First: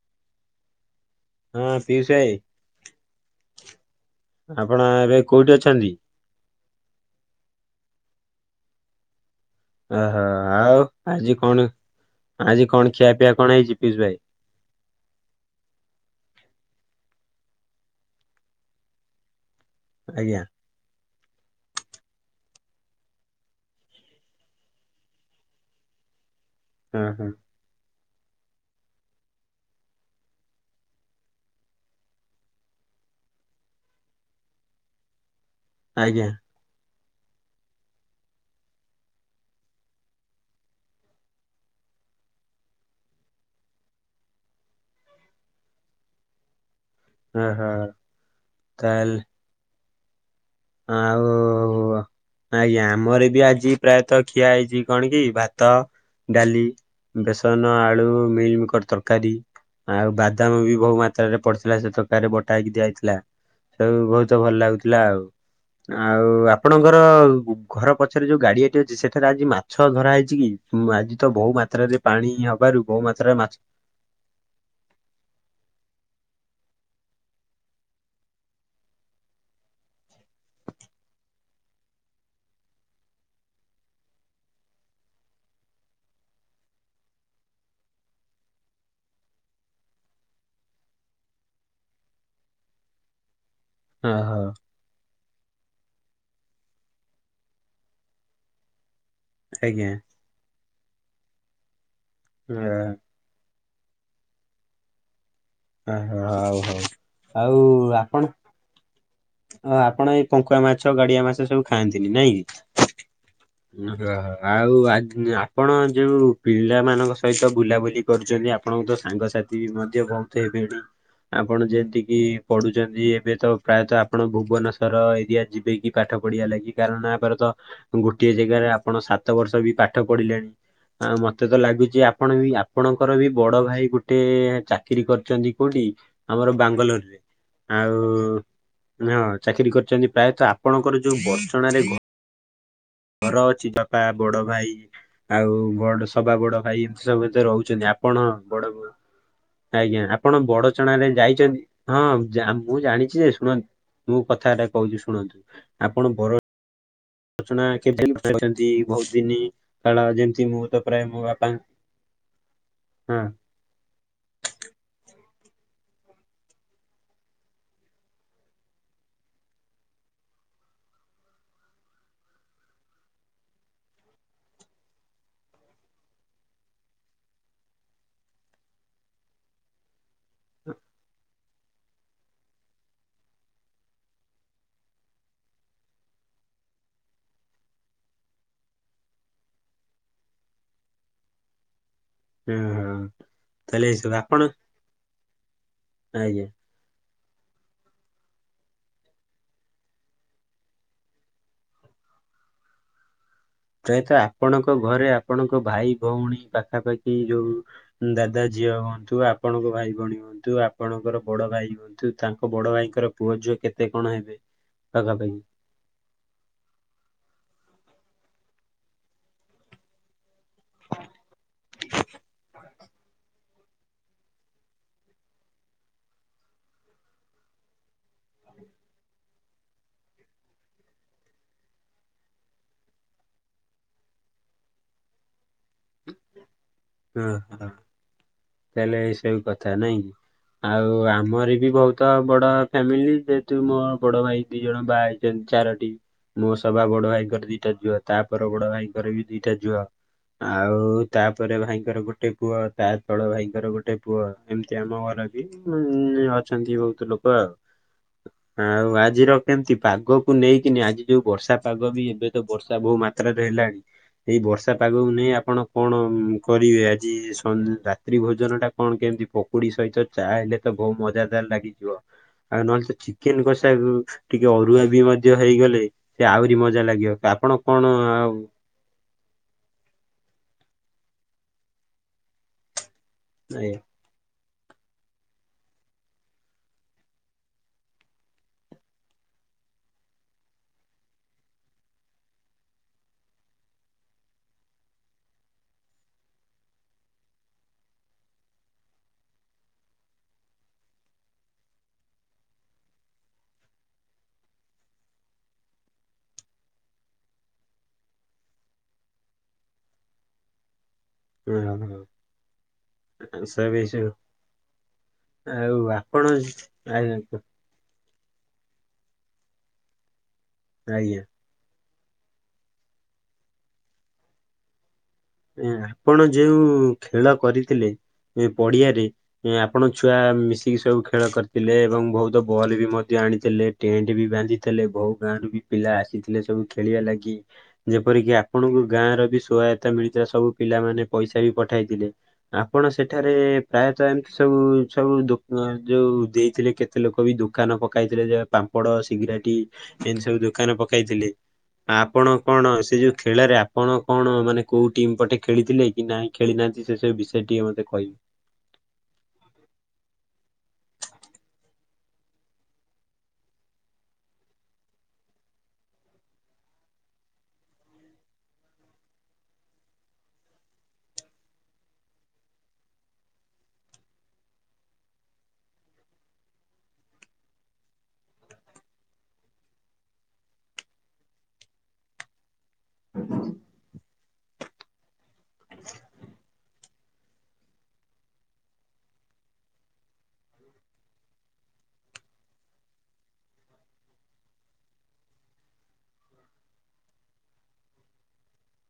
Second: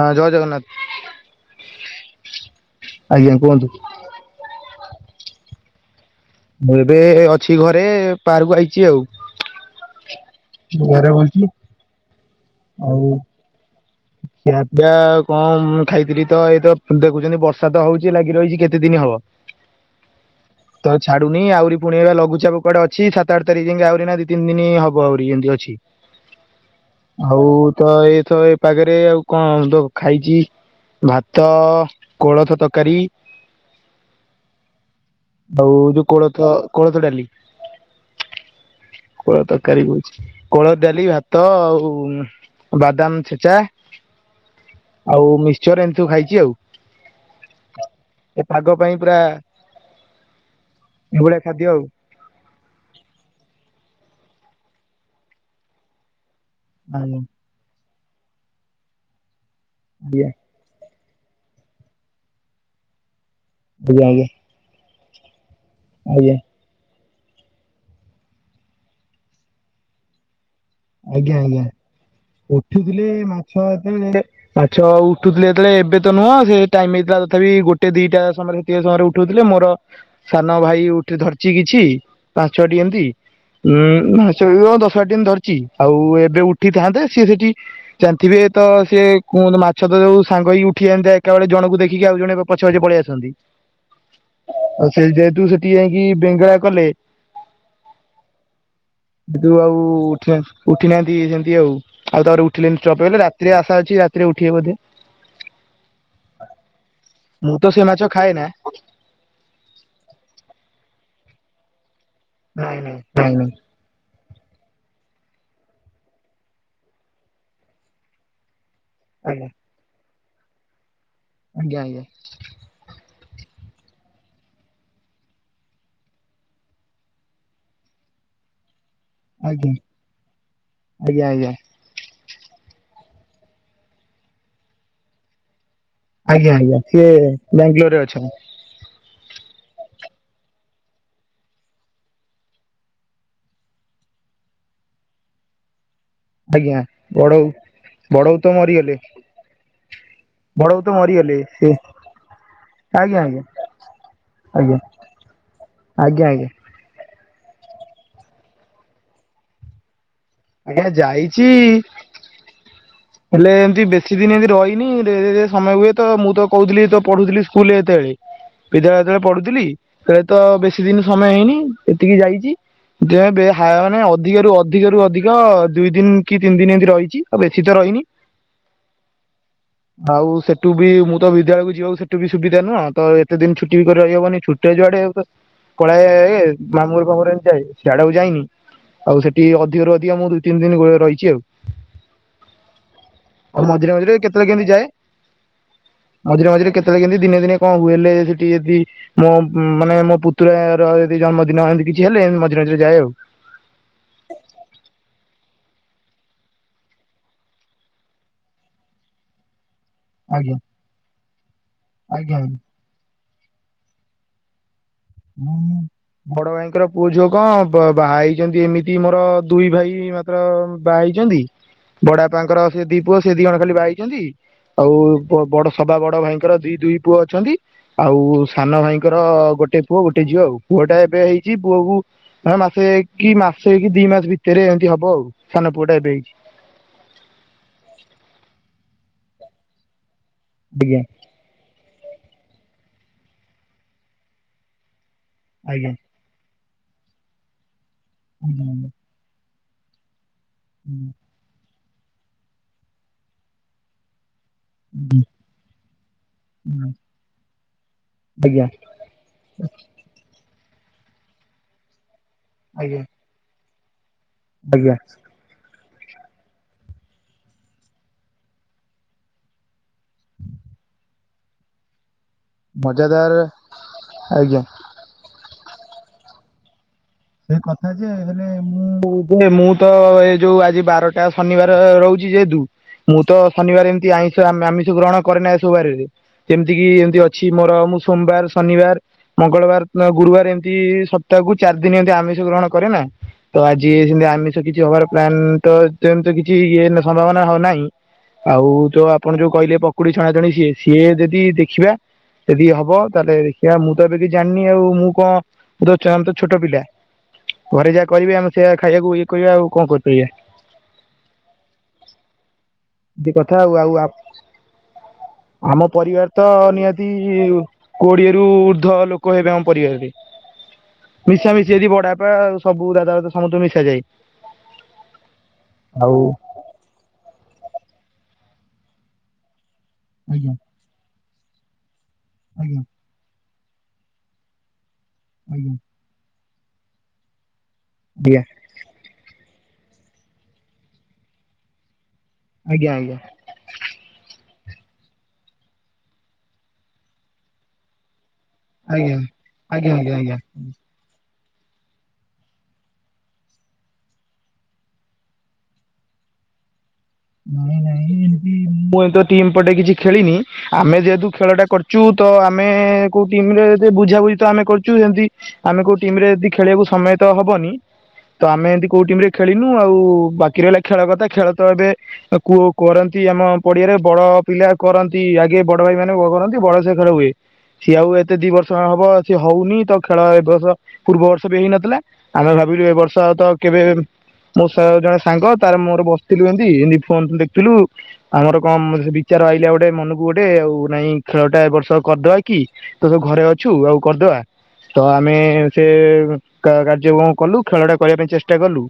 ହଁ, ଜୟ ଜଗନ୍ନାଥ। ହଁ ପିୟୁଷ ଭାଇ, ଆଜ୍ଞା କୁହନ୍ତୁ। ଆପଣ ଏବେ କୋଉଠି ଅଛନ୍ତି? ମୁଁ ଏବେ ଅଛି ଘରେ ପାରକୁ ଆଇଚି ଆଉ। ଓହୋ, ଆଉ ଘରେ ଆଜି ବଇଚି କଣ ଆଜି କଣ ଆଉ ଖିଆପିଆ କଣ ହେଇଚି ପିୟୁଷ ଭାଇ? ଖିଆ ପିଆ କଣ ମୁଁ ଖାଇଥିଲି ତ ଏଇତ ଦେଖୁଚନ୍ତି ବର୍ଷା ତ ହଉଚି ଲାଗି ରହିଚି କେତେ ଦିନି ହବ। ଆଜ୍ଞା। ତ ଛାଡୁନି ଆହୁରି ପୁଣି ଏ ଲଘୁଚାପ କୁଆଡେ ଅଛି। ସାତ ଆଠ ତାରିଖ ଯାଙ୍କେ ଆହୁରି ଏଇନା ଦି ତିି ଦିନି ହବ ଆହୁରି ଏମିତି ଅଛି। ହଁ ହଁ ଆଉ ତ ଏଇତ ଏଇ ପାଗରେ ଆଉ କଣ ତ ଖାଇଚି। ଭାତ, କୋଳଥ ତରକାରୀ। ଆଉ ଯୋଉ ଆଜ୍ଞା କୋଳଥ କୋଳଥ ଡାଲି। କୋଳ ତରକାରୀ କହୁଚି, କୋଳଥ ଡାଲି, ଭାତ ଆଉ ବାଦାମ ଛେ। ଚା ଆଉ ମିକ୍ସଚର ଏମିତି ସବୁ ଖାଇଚି ଆଉ। ଓହୋ ଏ ପାଗ ପାଇଁ ପୁରା। ତାହେଲେ ଏଭଳିଆ ଖାଦ୍ୟ ଆଉ। ଆଜ୍ଞା, ଆମର ବି ଆଜି ପ୍ରାୟତଃ ଖିଆ ହେଇଚି କଣ କି ଭାତ, ଡାଲି। ଆଜ୍ଞା ବେସନ ଆଳୁ ମିଲିମିକର ତରକାରୀ ଆଉ ବାଦାମ ବି ବହୁ ମାତ୍ର। ରେ ପଡିଥିଲା ସେ ତରକାରୀ ରେ ବଟାହେଇକି ଦିଆଯାଇଥିଲା, ସେ ଆଜ୍ଞା ଆଜ୍ଞା ଆଜ୍ଞା ବହୁତ ଭଲ ଲାଗୁଥିଲା ଆଉ। ଆଉ ଆଜ୍ଞା ଆପଣଙ୍କର ଘର ପଛରେ ଯୋଉ ଗାଡିଆଟି ଅଛି ସେଠାରେ ଆଜି ମାଛ ଧରା ହେଇଚି କି? ଆଜି ତ ଆଜ୍ଞା ବହୁ ଆଜ୍ଞା ମାତ୍ରାରେ ପାଣି ହବାରୁ ବହୁ ମାତ୍ରାରେ ମାଛ। ହୁଁ, ମାଛ ଉଠୁଥିଲେ ଯେତବଳେ ଏବେ ତ ନୁହଁ ସେ ଟାଇମ ହେଇଥିଲା ତଥାପି ଗୋଟେ ଦିଟା ସମୟରେ। ଦି ସମୟରେ ଉଠଉଥିଲେ ମୋର ସାନ ଭାଇ ଉଠି ଧରିଚି କିଛି ପାଞ୍ଚଟି ଏମିତି। ଉଁ, ଦଶ ବାର ଟି ଧରିଚି, ଆଉ ଏବେ ଉଠିଥାନ୍ତେ ସିଏ ସେଠି। ଜାଣିଥିବେ ତ ସେ କୁହନ୍ତୁ ମାଛ ତ ଯୋଉ ସାଙ୍ଗ ହେଇକି ଉଠିଜାନ୍ତା ଏକା ବଳେ ଜଣକୁ ଦେଖିକି ଆଉ ଜଣେ। ପଛ ପଛେ ପଳେଇ ଆସନ୍ତି। ହ ଓ ହ। ଆଉ ସେ ଯେହେତୁ ସେଠି ଯାଇକି ବେଙ୍ଗଳା କଲେ। ସେଠୁ ଆଉ ଆଜ୍ଞା ଉଠି ନାହାନ୍ତି ସେମତି ଆଉ, ଆଉ ତାପରେ ଅ, ଉଠିଲେନି ଷ୍ଟପ ହେଇଗଲେ ରା। ରାତିରେ ଆଶା ଅଛି ରାତିରେ ଉଠିବେ ବଧେ। ଓହୋ ହଉ ହଉ, ଆଉ ତ ସେ ମାଛ ଆପଣ। ଖାଏନା ଓ ଆପଣ ଏଇ ପଙ୍କୁଆ ମାଛ, ଗାଡିଆ ମାଛ ସବୁଖାଆନ୍ତିନି ନାଇଁ କି? ନାଇଁ ନାଇଁ ଖାଏନି। ଓ ଆଉ ଆପଣ ଯୋଉ ପିଲାମାନଙ୍କ ସହିତ ବୁଲାବୁଲି କରୁଚନ୍ତି ଆପଣଙ୍କ ତ। ନାଇଁ ସାଙ୍ଗସାଥି ମଧ୍ୟ ବହୁତ ହେବେଣି, ଆପଣ ଆଜ୍ଞା ଯେମିତିକି। ପଢୁଚନ୍ତି ଏବେ ତ ପ୍ରାୟତଃ ଆପଣ ଭୁବନେଶ୍ୱର ଏରିଆ ଯିବେକି ପାଠ ପଢ଼ିଆ ଲାଗି କାରଣ ୟା ପରେ ତ। ଗୋଟିଏ ଯେଗାରେ ଆପଣ ସାତ ଆଜ୍ଞା ବର୍ଷ ଆଜ୍ଞା ବି ପାଠ ପଢିଲେଣି। ଆ ଆଜ୍ଞା ଆଜ୍ଞା ମତେ ତ ଆଜ୍ଞା ଲାଗୁଚି। ଆପଣ ବି ଆପଣଙ୍କର ବି ବଡ ଭାଇ ଗୋଟେ ଚାକିରି କରିଚନ୍ତି କୋଉଠି। ଆମର ଆଜ୍ଞା ଆଜ୍ଞା, ସିଏ ବାଙ୍ଗାଲୋରରେ। ବ୍ୟାଙ୍ଗଲୋର ଆଉ ରେ ଅଛନ୍ତି। ହଁ ଚାକିରି କରିଚନ୍ତି, ପ୍ରାୟତଃ ଆପଣଙ୍କର ଯୋଉ ବଡଚଣା ରେ ଘ। ଘର ଅଛି ଯଥା ବଡ ଭାଇ ଆଉ ବଡ। ସବା ବଡ ଆଜ୍ଞା ଭାଇ ହିସାବ ରେ ତ ବଡବୋଉ ରହୁଚନ୍ତି ଆପଣ ବଡବୋଉ ତ ବଡ ବ। ମରିଗଲେ ଆଜ୍ଞା ଆପଣ ବଡବୋଉ ବଡଚଣା ତ ରେ ମରିଗଲେ ଯାଇଚନ୍ତି ସେ ହଁ ମୁଁ ଆଜ୍ଞା ଜାଣିଚି ଯେ ଆଜ୍ଞା ଶୁଣନ୍ତୁ। ମୁଁ କଥାଟା ଆଜ୍ଞା କହୁଚି ଶୁଣନ୍ତୁ ଆଜ୍ଞା ଆପଣ ବର ଆଜ୍ଞା ରଚଣା [unintelligible] ବହୁତ ଦିନ କାଳ ଯେମତି ମୁଁ ତ ଆଜ୍ଞା ପ୍ରାୟ ମୋ ଯାଇଛି ବାପା ହଁ। ହେଲେ ଏମତି ବେଶୀ ଦିନ ଏମିତି ରହିନି ସମୟ ହୁଏ ତ ମୁଁ ତ କହୁଥିଲି ତ ପଢୁଥିଲି ସ୍କୁଲରେ ଏତେବେଳେ। ବିଦ୍ୟାଳୟ ଯେତେବେଳେ ପଢୁଥିଲି ତଳେ ତ ବେଶୀ ଦିନ ସମୟ ହେଇନି ଏତିକି ଯାଇଚି। ଯେବେ ହ ମାନେ ଅଧିକ ରରୁ ଅଧିକ ରୁ ଅଧିକ ଦୁଇ ଦିନ କି ତିନି ଦିନ ଏମିତି ରହିଚି ଆଉ ବେଶୀ ଶୀତ ରହିନି। ହ ଆଉ ସେଠୁ ବି ମୁଁ ତ ବିଦ୍ୟାଳୟକୁ ଯିବାକୁ ସେଠୁ ବି ସୁବିଧା ନୁହଁ ତ ଏତେ ଦିନ ଛୁଟି ବି କରି ରହବନି ଛୁଟି [unintelligible] ଯୁଆଡେ କଳ [unintelligible] ଏମିତି ଯାଏ ସେଆଡେ ଆଉ ଯାଇନି। ଆଉ ସେଠି ଅଧିକରୁ ଅଧିକ ମୁଁ ଦୁଇ ତିନି ଦିନ ଗଳେ ରହିଛି ଆଉ। ହୁଁ। ଆଉ ମଝିରେ ମଝିରେ କେତେବେଳେ କେମିତି ଯାଏ ଆଜ୍ଞା ମଝିରେ ମଝିରେ କେତେ ବେଳେ କେମିତି ଦିନେ ଦିନେ କଣ ହୁଏଲେ ସେଠି ଯଦି ମୋ ମାନେ ମୋ ପୁତୁର ର ଯଦି ଜନ୍ମଦିନ ଏମିତି କିଛି ହେଲେ ଏମିତି ମଝିରେ ମଝିରେ ଯାଏ ଆଉ। ପ୍ରାୟତ ଆପଣଙ୍କ ଘରେ ଆପଣଙ୍କ ଭାଇ ଭଉଣୀ ପାଖାପାଖି ଯୋଉ ଦାଦା ଝିଅ ହୁଅନ୍ତୁ ଆପଣଙ୍କ ଭାଇ ଭଉଣୀ ଆଜ୍ଞା ହୁୁ ଆପଣଙ୍କର ବଡ ଭାଇ ହୁଅନ୍ତୁ ଆଜ୍ଞା ତାଙ୍କ ବଡ ଭାଇଙ୍କର ପୁଅ ଝିଅ କେତେ କଣ ହେବେ ପାଖା ପାଖି? ମୁଁ ବଡ ଭାଇଙ୍କର ପୁଅ ଝିଅ କଣ ବାହା ହେଇଚନ୍ତି ଏମିତି ମୋର ଦୁଇ ଭାଇ ମା ତ୍ର ବା ହେଇଚନ୍ତି। ବଡବାପାଙ୍କର ସେ ଦି ପୁଅ ସେ ଦି ଜଣ ଖାଲି ବାହେଇଚନ୍ତି। ଆଉ ବଡ ସବା ବଡ ଭାଇଙ୍କର ଦି ଦୁଇ ପୁଅ ଅଛନ୍ତି। ଆଉ ସାନ ଭାଇଙ୍କର ଗୋଟେ ପୁଅ ଗୋଟେ ଝିଅ ଆଉ। ପୁଅ ଟା ଏବେ ହେଇଚି ପୁଅକୁ ହ ମାସେଇ କି ମାସ ହେଇ କି ଦି ମାସ ଭିତରେ ଏମିତି ହବ ଆଉ ସାନ ପୁଅ ଟା ଏବେ ହେଇଚି। ଓହୋ ତାହେଲେ ଏଇସବୁ କଥା ନାଇଁ କି? ଆଉ ଆଜ୍ଞା ଆମର ବି ବହୁତ ବଡ ଫ୍ୟାମିଲି ଯେହେତୁ ମୋ ବଡ ଭାଇ ଦି ଜଣ ବା ହେଇ [unintelligible] ଚାରଟି ଆଜ୍ଞା ମୋ ସଭା ବଡ ଭାଇଙ୍କର ଦିଟା ଝୁଅ ତାପ ବଡ ଆଜ୍ଞା ଭାଇଙ୍କର ବି ଦିଟା ଝୁଅ। ଆଉ ତାପରେ ଭାଇଙ୍କର ଗୋଟେ ପୁଅ ତା ତଳ ଭାଇଙ୍କର ଗୋଟେ ପୁଅ ଏମିତି ଆମ ଘରେ ବି ଉ ଅଛନ୍ତି ବହୁତ ଲୋକ ଆଉ। ଆଜ୍ଞା ଆଜ୍ଞା ଆଉ ଆଜିର କେମତି ପାଗ କୁ ନେଇକିନି ଆଜି ଯୋଉ ବର୍ଷା ପାଗ ବି ଏବେ ତ ବର୍ଷା ବହୁ ମାତ୍ରାରେ ହେଲାଣି ଏଇ ବର୍ଷା ଆଜ୍ଞା ପାଗ ନେଇ ଆପଣ କଣ କରିବେ ଆଜି ସ ରାତ୍ରି ଭୋଜନ ଟା କଣ କେମିତି ପ କୁଡି ସହିତ ଚା ହେଲେ ତ ବହୁତ ମଜାଦାର ଲାଗିଥିବ। ଆଉ ନହେଲେ ତ ମଜାଦାର ଚିକେନ କଷା ଟିକେ ଆଜ୍ଞା ଅରୁଆ ବି ମଧ୍ୟ ହେଇଗଲେ ସେ ଆହୁରି ମଜା ଲାଗିବ। ସେ ଆପଣ କଥା କଣ ଯେ ଆଉ ହେଲେ ମୁଁ ମୁଁ ତ ଏ ଯୋଉ ଆଜି ବାରଟା ଶନିବାର ରହୁଚି ଯେହେତୁ ମୁଁ ତ ଏ ଶନିବାର ଏମିତି ଆଇଷ ଆମିଷ ଗ୍ରହଣ କରେନା ଏ ସବୁ ବାରରେ ଯେମିତି କିି ଏମତି ଅଛି ମୋର ମୁଁ ସୋମବାର ଶନିବାର ମଙ୍ଗଳବାର ଗୁରୁବାର ଏମିତି ସପ୍ତାହକୁ ଚାରି ଦିନ ଏମତି ଆମିଷ ଗ୍ରହଣ କରେ ନା। ତ ଆଜି ସେମତି ଆମିଷ କିଛି ହବାର ପ୍ଲାନ୍ ତ ଯେମ କିଛି ଇଏ ସମ୍ଭାବନା ହଉ ନାହିଁ। ଆଉ ଯୋଉ ଆପଣ ଯୋଉ କହିଲେ ପକୁଡି ଛଣା ଜଣି ସିଏ ସିଏ ଯଦି ଦେଖିବା। ଯଦି ହବ ତାହେଲେ ଦେଖିବା ମୁଁ ତ ଏବେ କି ଜାଣିନି ଆଉ ମୁଁ କଣ ତ ଛୋଟ ପିଲା। ଘରେ ଯାହା କରିବେ ଆମେ ସେଇଆ ଖାଇବାକୁ ଇଏ କରିବା ଆଉ କଣ କରିପାରିବା। ଏମିତି କଥା ଆଉ ଆଉ [inaudible] ଆଉ ଆମ ଆପଣ ପରିବାର ତ ନିହାତି ଆଜ୍ଞା କୁ- କୋଡିଏରୁୁ ଉର୍ଦ୍ଧ ଲୋକ ହେବେ ଆମ ପରିବାରରେ। ଆଜ୍ଞା। ମିଶା ମିଶି ଯଦି ବଡ ବାପା ଆ ସବୁ ଦାଦା ଦଦା ସମସ୍ତୁ ମିଶା ଯାଏ। ଆପଣ ଯୋଉ ଖେଳ କରିଥିଲେ ପଡିଆରେ ଆପଣ ଛୁଆ ଆଜ୍ଞା ମିଶିକି ସବୁ ଖେଳ କରିଥିଲେ ଏବଂ ବହୁତ ବଲ୍ ଆଜ୍ଞା ବି ମ ଆଣିଥିଲେ ଟେଣ୍ଟ ବି ବାନ୍ଧିଥିଲେ ବୋହୁ ଗାଁରୁ ବି ପିଲା ଆସିଥିଲେ ସବୁ ଖେଳିବା ଲାଗି। ଯେପରିକି ଆପଣଙ୍କୁ ଗାଁ ର ବି ସହାୟତା ମିଳିଥିଲା ସବୁ ପିଲାମାନେ ପଇସା ବି ପଠାଇଥିଲେ। ଆପଣ ଆଜ୍ଞା ଆଜ୍ଞା ଆଜ୍ଞା ଆଜ୍ଞା ଆଜ୍ଞା ସେଠାରେ ପ୍ରାୟତଃ ଏମିତି ସବୁ ସବୁ ଦ ଯୋଉ ଦେଇଥିଲେ କେତେ ଲୋକ ବି ଦୋକାନ ପକାଇଥିଲେ ଯ ପାମ୍ପଡ ସିଗାରେଟ ଆଜ୍ଞା ଆଜ୍ଞା ଏମିତି ସବୁ ଆଜ୍ଞା ଦୋକାନ ପକାଇଥିଲେ ଆପଣ କଣ ସେ ଯୋଉ ଖେଳରେ ଆପଣ କଣ ମାନେ କୋଉ ଟିମ୍ ପଟେ ଖେଳିଥିଲେ କି ନାହିଁ ଖେଳିନାହାନ୍ତି ସେ ସବୁ ବିଷୟ ଟିକେ ନାଇଁ ମତେ ନାଇଁ କହିବେ? ଏମିତି ମୁଁ ଏ ତ ଟିମ୍ ପଟେ କିଛି ଖେଳିନି। ଆମେ ଯେହେତୁ ଖେଳଟା କରୁଛୁ ତ ଆମେ କୋଉ ଟିମରେ ବୁଝାବୁଝି ତ ଆମେ କରୁଛୁ ସେମତି ଆମେ କୋଉ ଟିମରେ ଯଦି ଖେଳିବାକୁ ସମୟ ତ ହବନି ତ ଆମେ ଏମିତି କୋଉ ଟିମରେ ଖେଳନୁ ଆଉ ବାକି ରହିଲା ଖେଳ କଥା ଖେଳ ତ ଏବେ କୁ କରନ୍ତି ଆମ ପଡିଆରେ ବଡ ପିଲା କରନ୍ତି ଆଗେ ବଡ ଭାଇ ମାନେ କରନ୍ତି ବଡ ସେ ଖେଳ ହୁଏ। ସିଏ ଆଉ ଏତେ ଦି ବର୍ଷ ହବ ସିଏ ହଉନି ତ ଖେଳ ଏ ବର୍ଷ ପୂର୍ବ ବର୍ଷ ବି ହେଇନଥିଲା। ଆମେ ଭାବିଲୁ ଏ ବର୍ଷ ତ କେବେ ମୋ ଜଣେ ସାଙ୍ଗ ତାର ମୋର ବସିଥିଲୁ। ଅମିତ୍ ଫୋନ୍ କୁ ଦେଖୁଥିଲୁ। ଆମର କଣ ବିଚାର ଆଇଲା ଗୋଟେ ମନକୁ ଗୋଟେ ଆଉ ନାଇଁ ଖେଳଟା ଏବ ବର୍ଷ କରିଦବା କି? ତୋ ତ ଘରେ ଅଛୁ ଆଉ କରିଦବା। ତ ଆମେ ସେ କାର୍ଯ୍ୟକ୍ରମ କଲୁ ଖେଳଟା କରିବା ପାଇଁ ଚେଷ୍ଟା କଲୁ।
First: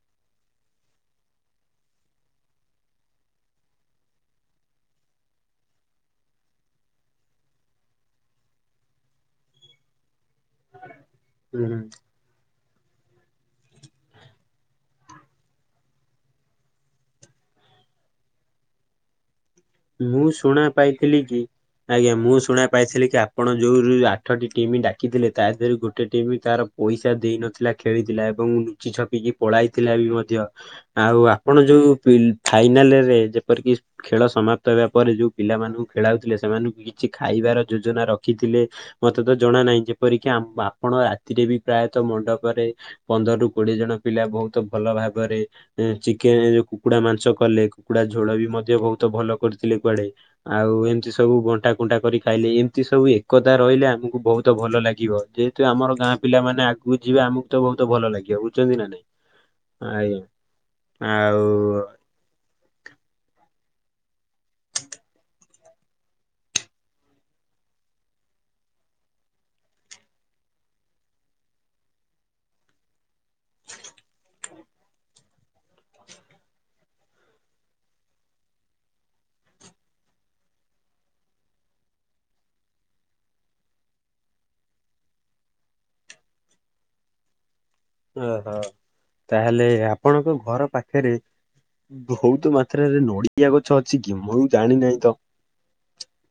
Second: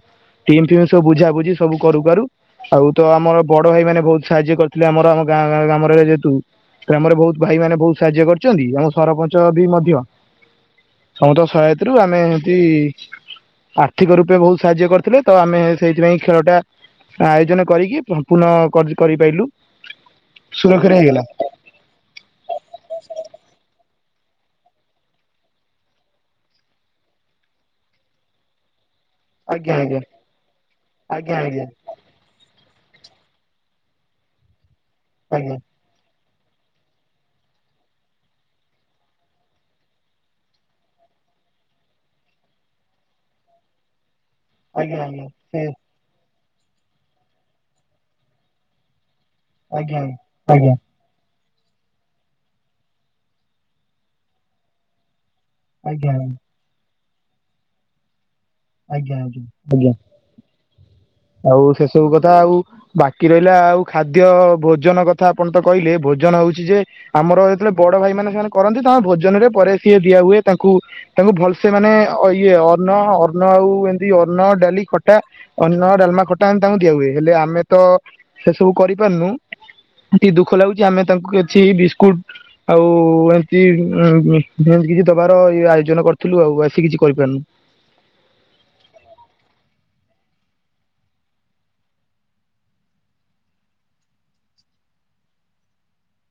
ଟିମ୍ ଫିମ୍ ସବୁ ବୁଝା ବୁଝି ସବୁ କରୁ କରୁ ଆଉ ତ ଆମର ବଡ ଭାଇ ମାନେ ବହୁତ ସାହାଯ୍ୟ କରିଥିଲେ ଆମର ଆମ ଗାଁ ଗାମରେ ଯେହେତୁ। ଗ୍ରାମରେ ବହୁତ ଭାଇ ମାନେ ବହୁତ ସାହାଯ୍ୟ କରୁଛନ୍ତି ଆମ ସରପଞ୍ଚ ବି ମଧ୍ୟ ସମସ୍ତଙ୍କ ହୁଁ। ସହାୟତରୁ ଆମେ ଏମିତି ଆର୍ଥିକ ରୂପେ ବହୁତ ସାହାଯ୍ୟ କରିଥିଲେ ତ ଆମେ ସେଇଥିପାଇଁ ଖେଳ ଟା ଆୟୋଜନ କରିକି ପୂର୍ଣ୍ଣ କରି କରିପାରିଲୁ। ମୁଁ ଶୁଣା ସୁରକ୍ଷରେ ପାଇଥିଲି ହେଇଗଲା। କି? ଆଜ୍ଞା ମୁଁ ଶୁଣା ପାଇଥିଲି କି ଆପଣ ଯୋଉ ଆଠଟି ଟିମ୍ ଡାକିଥିଲେ ତା ଦେହରେ ଗୋଟେ ଟିମ୍ ତାର ପଇସା ଦେଇ ନଥିଲା ଖେଳିଥିଲା ଏବଂ ଲୁଚି ଛପିକି ଆଜ୍ଞା ପଳାଇଥିଲେ ଆଜ୍ଞା ବି ମଧ୍ୟ ଆଉ ଆଜ୍ଞା ଆଜ୍ଞା ଆପଣ ଯୋଉ ଫାଇନାଲରେ ଯେପରିକି ଖେଳ ସମାପ୍ତ ହେବା ପରେ ଯୋଉ ଆଜ୍ଞା ପିଲାମାନଙ୍କୁ ଖେଳାଉଥିଲେ ସେମାନଙ୍କୁ କିଛି ଖାଇବାର ଯୋଜନା ରଖିଥିଲେ? ମତେ ତ ଜଣା ନାହିଁ ଯେପରିକି ଆପଣ ରାତିରେ ବି ପ୍ରାୟତଃ ମଣ୍ଡପରେ ପନ୍ଦରରୁ କୋଡିଏ ଜଣ ପିଲା ବହୁତ ଭଲ ଆଜ୍ଞା ଆଜ୍ଞା ଭାବରେ ସେ ଚିକେନ କୁକୁଡ଼ା ମାଂସ କଲେ, କୁକୁଡ଼ା ଝୋଳ ବି ମଧ୍ୟ ବହୁତ ଭଲ କରିଥିଲେ ଆଜ୍ଞା। କୁଆଡେ, ଆଜ୍ଞା ଆଉ ଏ ଏମତି ସବୁ ବଣ୍ଟା କୁଣ୍ଟା କରି ଖାଇଲେ, ଏମିତି ସବୁ ଏକତା ରହିଲେ ଆମକୁ ବହୁତ ଭଲ ଲାଗିବ, ଯେ ତ ଆମର ଗାଁ ଆଜ୍ଞା ପିଲା ମାନ ଆଗକୁ ଯିବେ ଆମକୁ ତ ବହୁତ ଭଲ ଲାଗିବ, ବୁଝେ ଆଜ୍ଞା ଆଜ୍ଞା ଆଉ ସେସବୁ କଥା ଆଉ। ବାକି ରହିଲା ଆଉ ଖାଦ୍ୟ ଭୋଜନ କଥା ଆପଣ ତ କହିଲେ ଭୋଜନ ହଉଛି ଯେ ଆମର ଯେତେବେଳେ ବଡ ଭାଇମାନେ ସେମାନେ କରନ୍ତି ତାଙ୍କ ଭୋଜନରେ ପରେ ସିଏ ଦିଆ ହୁଏ ତାଙ୍କୁ। ତାଙ୍କୁ ଭଲସେ ମାନେ ଅ ଇଏ ଅନ୍ନ ଅ ଅନ୍ନ ଆଉ ଏମିତି ଅନ୍ନ ଡାଲି ଖଟା, ଅନ୍ନ ଡାଲମା ଖଟା ଏମତି ତାଙ୍କୁ ଦିଆ ହୁଏ, ହେଲେ ଆମେ ତ ସେ ସବୁ କରିପାରୁନୁ ଟିକେ ଦୁଃଖ ଲାଗୁଛି ଆମେ ତାଙ୍କୁ କିଛି ବିସ୍କୁଟ ଆଉ ଏମତି [unintelligible] କିଛି ଦବାର ଆୟୋଜନ କରିଥିଲୁ ଆଉ ଆସି କିଛି କରିପାରୁନୁ। ଓହୋ, ତାହେଲେ ଆପଣଙ୍କ ଘର ପାଖେରେ ବହୁତ ମାତ୍ରାରେ ନଡ଼ିଆ ଗଛ ଅଛି କି ମୁଁ ଜାଣିନାହିଁ ତ?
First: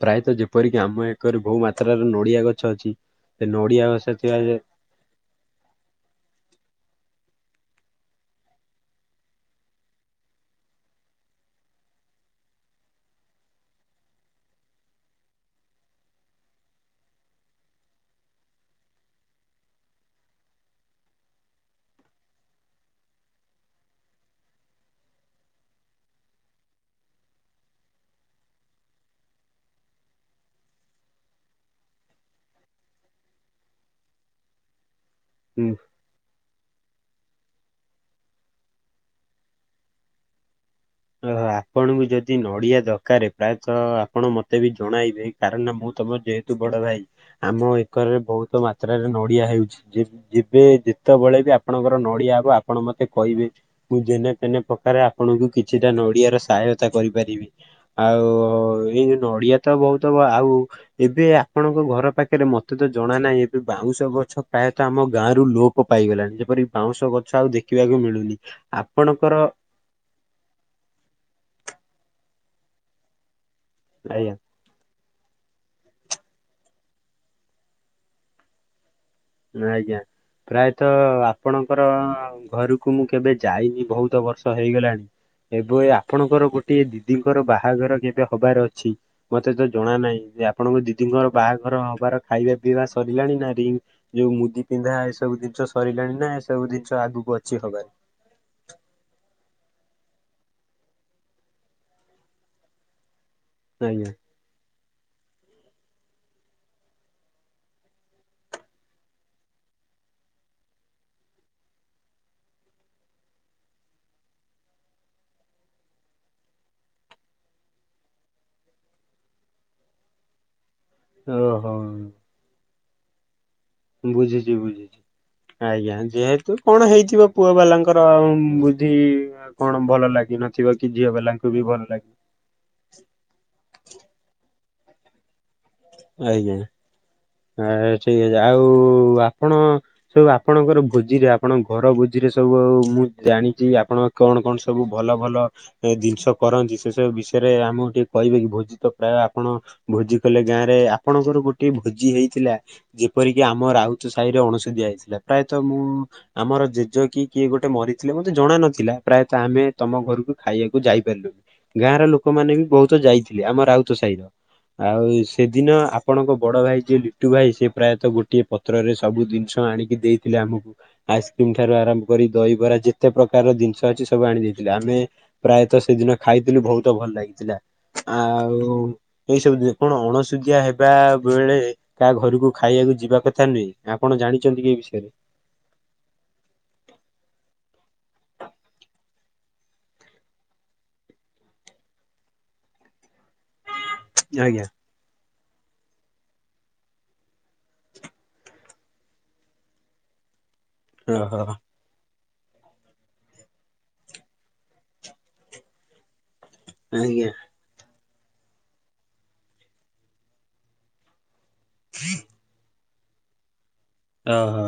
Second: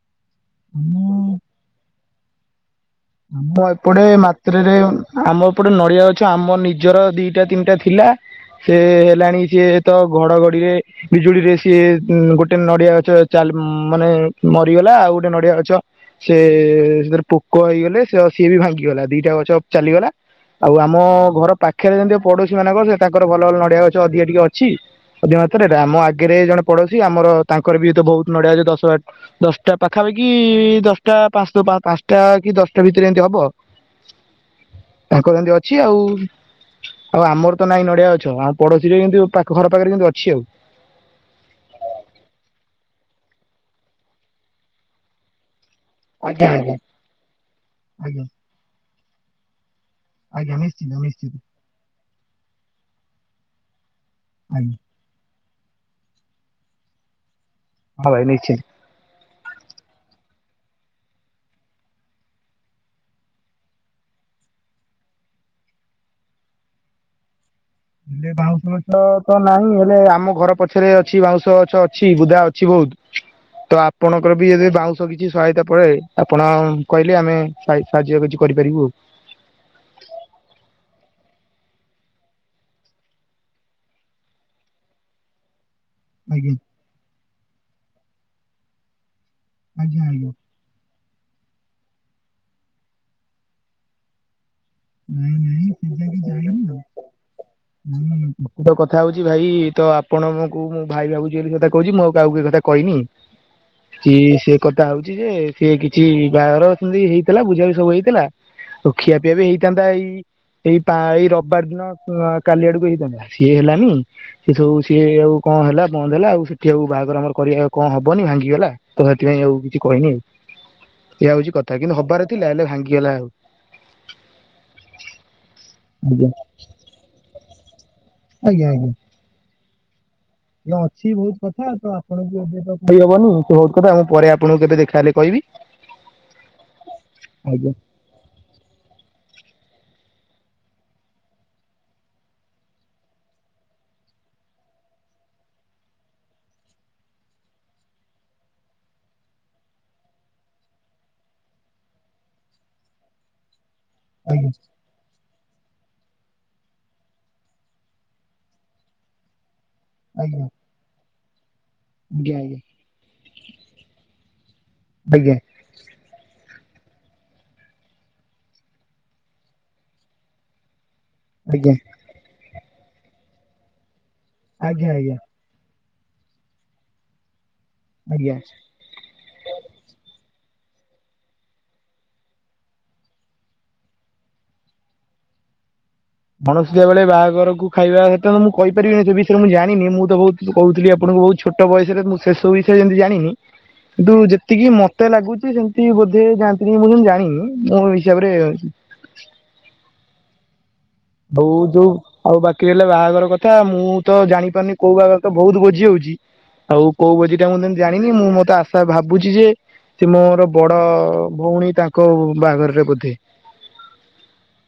ପ୍ରାୟତଃ ଯେପରିକି ଆମ ମୁଁ ଏକରେ ବହୁ ମାତ୍ରାରେ ନଡିଆ ଗଛ ଅଛି। ସେ ଆମ ନଡିଆ ଏପଟେ ଗଛ ଥିବା ମାତ୍ରରେ ଆମ ଏପଟେ ନଡିଆ ଗଛ ଆମ ନିଜର ଦିଇଟା ତିନିଟା ଥିଲା। ସେ ହେଲାଣି ସିଏ ତ ଘଡ଼ଘଡିରେ ବିଜୁଳିରେ ସିଏ ଗୋଟେ ନଡିଆ ଗଛ ଚାଲ ମାନେ ମରିଗଲା ଆଉ ଗୋଟେ ନଡିଆ ଗଛ ସେ ସେଥିରେ ପୋକ ହେଇଗଲେ ସେ ସିଏ ବି ଭାଙ୍ଗିଗଲା ଦିଇଟା ଗଛ ଚାଲିଗଲା। ଆଉ ଆମ ଘର ପାଖରେ ଯେମିତି ପଡୋଶୀ ମାନଙ୍କର ସେ ତାଙ୍କର ଭଲ ଭଲ ନଡିଆ ଗଛ ଅଧିକା ଟିକେ ଅଛି। ଅଧିକ ମାତ୍ରାରେ ଆମ ଆଗରେ ଜଣେ ପଡୋଶୀ ଆମର ତାଙ୍କରିବି ତ ବହୁତ ନଡିଆ ଗଛ ଦଶ ବାରଟା। ଦଶଟା ପାଖାପାଖି ଦଶଟା [unintelligible] ପାନ୍ସଟା କି ଦଶ ଟା ଭିତରେ ଏମିତି ହବ, ତାଙ୍କର ଏମିତି ଯେ ଅଛି ଆଉ। ଆଉ ଆମର ତ ନାଇଁ ନଡିଆ ଗଛ ଆଉ ପଡୋଶୀରେ କିଇନ୍ତି ପାଖ ଘର ପାଖରେ କିନ୍ତୁ ଅଛି ଆଉ। ତ ଆପଣଙ୍କୁ ଯଦି ନଡ଼ିଆ ଦରକାରେ ପ୍ରାୟତଃ ଆପଣ ମୋତେ ବି ଜଣାଇବେ, କାରଣ ମୁଁ ତମେ ଆଜ୍ଞା ଯେହେତୁ ଆଜ୍ଞା। ବଡ ଭାଇ, ଆମ ଏକରରେ ଆଜ୍ଞା ବହୁତ ମାତ୍ରାରେ ନଡିଆ ହେଉଛି। ଯି ଆଜ୍ଞା ଯିବେ ନିଶ୍ଚିନ୍ତ ନିଶ୍ଚିତ ଯେତେବେଳେ ବି ଆପଣଙ୍କର ନଡ଼ିଆ ହବ ଆପଣ ମତେ କହିବେ। ମୁ ଯେନେ ତେନେ ଆଜ୍ଞା ପ୍ରକାରେ ଆ ଆପଣଙ୍କୁ କିଛିଟା ନଡ଼ିଆର ସାହାୟତା କରିପାରିବି, ହଁ ଭାଇ ଆଉ ନିଶ୍ଚିନ୍ତ। ଏଇ ଯଉ ନଡ଼ିଆ ତ ବହୁତ ବ ଆଉ ଏବେ ଆପଣଙ୍କ ଘର ପାଖରେ ମତେ ତ ଜଣା ନାହିଁ ଏବେ ବାଉଁଶ ଗଛ ପ୍ରାୟତ ଆମ ଗାଁରୁ ଲୋପ୍ ପ ପାଇଗଲାଣି, ଯେପରି ବାଉଁଶ ଗଛ ଆଉ ଦେ ସେ ବାଉଁଶ ଗଛ ତ ନାହିଁ ହେଲେ ଆମ ଘର ପ ଛରେ ଅଛି ବାଉଁଶ ଗଛ ଅଛି ବୁଦା ଅଛି ବହୁତ୍ ତ ଏ ଆପଣଙ୍କର ବି ଯଦି ବାଉଁ ତ କିଛି ସହାୟତା ପଡ଼େ ଆପଣ କହିଲେ ଆମେ ସାଇ ସାହାଯ୍ୟ କିଛି କରିପାରିବୁ। ନା ଆଜ୍ଞା। ପ୍ରାୟତଃ ଆପଣଙ୍କର ଘରକୁ ମୁଁ କେବେ ଯାଇନି ବହୁତ ବର୍ଷ ହେଇଗଲାଣି? ଏଭୟା। ଆପଣଙ୍କର ଆଜ୍ଞା ଗୋଟିଏ ଦିଦିଙ୍କର ବାହାଘର କେବେ ହବାର ଅଛି ମତେ ତ ଜଣା ଆଜ୍ଞା ନାହିଁ ଆଜ୍ଞା ଯେ ଆ ଆପଣଙ୍କ ଦିଦିଙ୍କର ବାହାଘର ହବାର ହେବାର ଖାଇବା ପିଇବା ସରିଲାଣି ନା ରିଙ୍ଗ ଯୋଉ ମୁଦି ପିନ୍ଧା ନାଇଁ ଏସବୁ ଜିନିଷ ନାଇଁ ସେ ଯାଇକି ସରିଲାଣି ନା ଯାଇନି ଏସବୁ ଆଉ। ଜିନିଷ ଆଗକୁ ଅଛି ହବା? ହୁଁ ପ୍ରକୁତ କଥା ହଉଛି ଭାଇ ତ ଆପଣଙ୍କୁ ମୁଁ ଭାଇ ଭାବୁଛି ବୋଲି ଏ କଥା କହୁଛି ମୁଁ ଆଉ କାହାକୁ କଥା କହିନି। ଆଜ୍ଞା। ଚି ସେ କଥା ହଉଛି ଯେ ସିଏ କିଛି ବାହାଘର ସେମିତି ହେଇଥିଲା ବୁଝାବି ସବୁ ହେଇଥିଲା। ଆଉ ଖିଆପିଆ ବି ହେଇଥାନ୍ତା ଏଇ ଏଇ ପା ଏଇ ରବିବାର ଦିନ କାଲି ଆଡ଼କୁ ହେଇଥାନ୍ତା ସିଏ ହେଲାନି। ସେ ସବୁ ସିଏ ଆଉ କଣ ହେଲା ବନ୍ଦ ହେଲା ଆଉ ସେଠି ଆଉ ବାହାଘର ଆମର କରିବା କଣ ହବନି ଭାଙ୍ଗିଗଲା। ତ ସେଥିପାଇଁ ଆଉ କିଛି କହିନି ଆଉ, ଏଇଆ ହଉଛି ଓହୋ କଥା କିନ୍ତୁ ହବାର ଥିଲା ହେଲେ ଭାଙ୍ଗିଗଲା ଆଉ। ବୁଝୁଛି ବୁଝୁଛି, ଆଜ୍ଞା ଯେହେତୁ କଣ ହେଇଥିବ ପୁଅ ବାଲାଙ୍କ? ଙ୍କର ଆଉ ଆଜ୍ଞା ଆଜ୍ଞା। ଭୁଜି କଣ ଭଲ ଲାଗି ନା ନଥିବ କି ଅଛି ଝିଅ ବହୁତ ବାଲାଙ୍କୁ କଥା ବି ଭଲ ତ ଲାଗି ଆପଣଙ୍କୁ ଏବେ ତ କହିହବନି ସେ ବହୁତ କଥା ମୁଁ ପରେ ଆପଣଙ୍କୁ କେବେ ଦେଖାହେଲେ କହିବି। ଆଜ୍ଞା। ଆ ଆଜ୍ଞା ଠିକ୍ ଅଛି ଆଉ ଆପଣ ସବୁ ଆପଣଙ୍କର ଭୋଜିରେ ଆପଣଙ୍କ ଘର ଭୋଜିରେ ସବୁ ମୁଁ ଜାଣିଛି ଆପଣ କଣ କଣ ସବୁ ଭଲ ଭଲ ଏ ଜିନିଷ କରନ୍ତି ସେସବୁ ବିଷୟରେ ଆମକୁ ଟିକେ କହିବେ କି। ଭୋଜି ତ ପ୍ରାୟ ଆପଣ ଭୋଜି ହେଲେ ଗାଁରେ। ଆପଣଙ୍କର ଗୋଟେ ଭୋଜି ହେଇଥିଲା ଯେପରିକି ଆମ ରାଉତୁ ସେ ସାହିରେ ଅଣସୁଦିଆ ହେଇଥିଲା। ପ୍ରାୟତଃ ମୁଁ ଆମର ଜେଜେ କି କିଏ ଗୋଟେ ମରିଥିଲେ ମତେ ଜଣା ନଥିଲା। ପ୍ରାୟତଃ ଆମେ ତମ ଘରକୁ ଆଜ୍ଞା ଖାଇବାକୁ ଯାଇ ପାରିଲୁନି। ଗାଁ ର ଆଜ୍ଞା ଲୋକମାନେ ବି ବହୁତ ଯାଇଥିଲେ ଆମ ରାଉତ ସାହିରୁ। ଆଉ ଆଜ୍ଞା ସେ। ଦିନ ଆପଣଙ୍କ ବଡ଼ ଭାଇ ଯିଏ ଲିଟୁ ଭାଇ ସେ ପ୍ରାୟତଃ ଗୋଟିଏ ପତ୍ରରେ ସବୁ ଜିନିଷ ଆଣିକି ଦେଇ ଥିଲେ। ଦେଇଥିଲେ ଆମକୁ। ଆଇସ୍କ୍ରିମି ଠାରୁ ଆଜ୍ଞା ଆରମ୍ଭ କରି ଦହିବରା ଯେତେ ପ୍ରକାର ଜିନିଷ ଅଛି ସବୁ ଆଣି ଦେଇଥିଲେ। ଆଜ୍ଞା ଆମେ ପ୍ରାୟତଃ ସେଦିନ ଖାଇଥିଲି ବହୁତ ଭଲ ଲାଗିଥିଲା। ଆଜ୍ଞା ଆଜ୍ଞା। ଆଉ ଏଇ ସବୁ ଦିନ କଣ ଅଣସୁଧିଆ ହେବା ବେଳେ କାହା ଘରକୁ ଖାଇବାକୁ ଯିବା କଥା ନୁହେଁ ଆପଣ ଜାଣିଛନ୍ତି କିଏ ଏ ବିଷୟରେ? ଅଣଶୁଧିଆ ବେଳେ ବାହାଘରକୁ ଖାଇବା ଏତେ କଥା ମୁଁ କହିପାରିବିନି ସେ ବିଷୟରେ ମୁଁ ଜାଣିନି ମୁଁ ତ ବହୁତୁ କହୁଥିଲି ଆପଣଙ୍କୁ ବହୁତୁ ଛୋଟ ବୟସରେ ମୁଁ ସେ ସବୁ ବିଷୟରେ ଯେମିତି ଜାଣିନି। କିନ୍ତୁ ଆଜ୍ଞା ଯେତିକି ମତେ ମତେ ଲାଗୁଛି ଯେମିତି ବୋଧେ ଜାଣିଥିଲି ମୁଁ ଯେତି ଜାଣିନି ମୋ ହିସାବରେ ଓହୋ ଆଉ ଯୋଉ ଆଉ ବାକି ରହିଲା ବାହାଘର କଥା ମୁଁ ତ ଜାଣିପାରୁନି କୋଉ ବାହାଘର ତ ବହୁତୁ ଭୋଜି ହଉଛି। ଆଉ କୋଉ ଆଜ୍ଞା ଭୋଜିଟା ମୁଁ ଯେମିତି ଜାଣିନି ମୁଁ ମତେ ଆଶା ଭାବୁଛି ଯେ। ସେ ମୋର ବଡ଼ ଭଉଣୀ ତାଙ୍କ ବାହାଘରରେ ବୋଧେ। ଓହୋ।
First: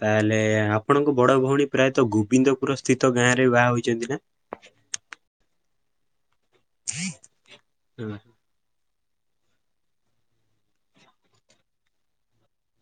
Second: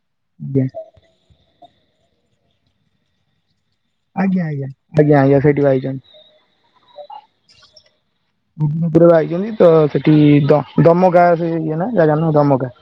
ତାହେଲେ ଆପ ଆପଣଙ୍କ ବଡ଼ ଭଉଣୀ ପ୍ରାୟତଃ ଗୋବିନ୍ଦପୁର ସ୍ଥିତ ଗାଁ ରେ ବାହା ହୋଇଛନ୍ତି। ଆଜ୍ଞା ଆଜ୍ଞା। ଆଜ୍ଞା ଆଜ୍ଞା ସେଇଠି ବାହା ହୋଇଛନ୍ତି। ହୁଁ। ଗୋବିନ୍ଦପୁରରେ ବାହା ହେଇଛନ୍ତି ତ ସେଠି ଦ ଦମକା ସେ ଇଏ ନା ଜାଗା ନାଁ ଦମକା।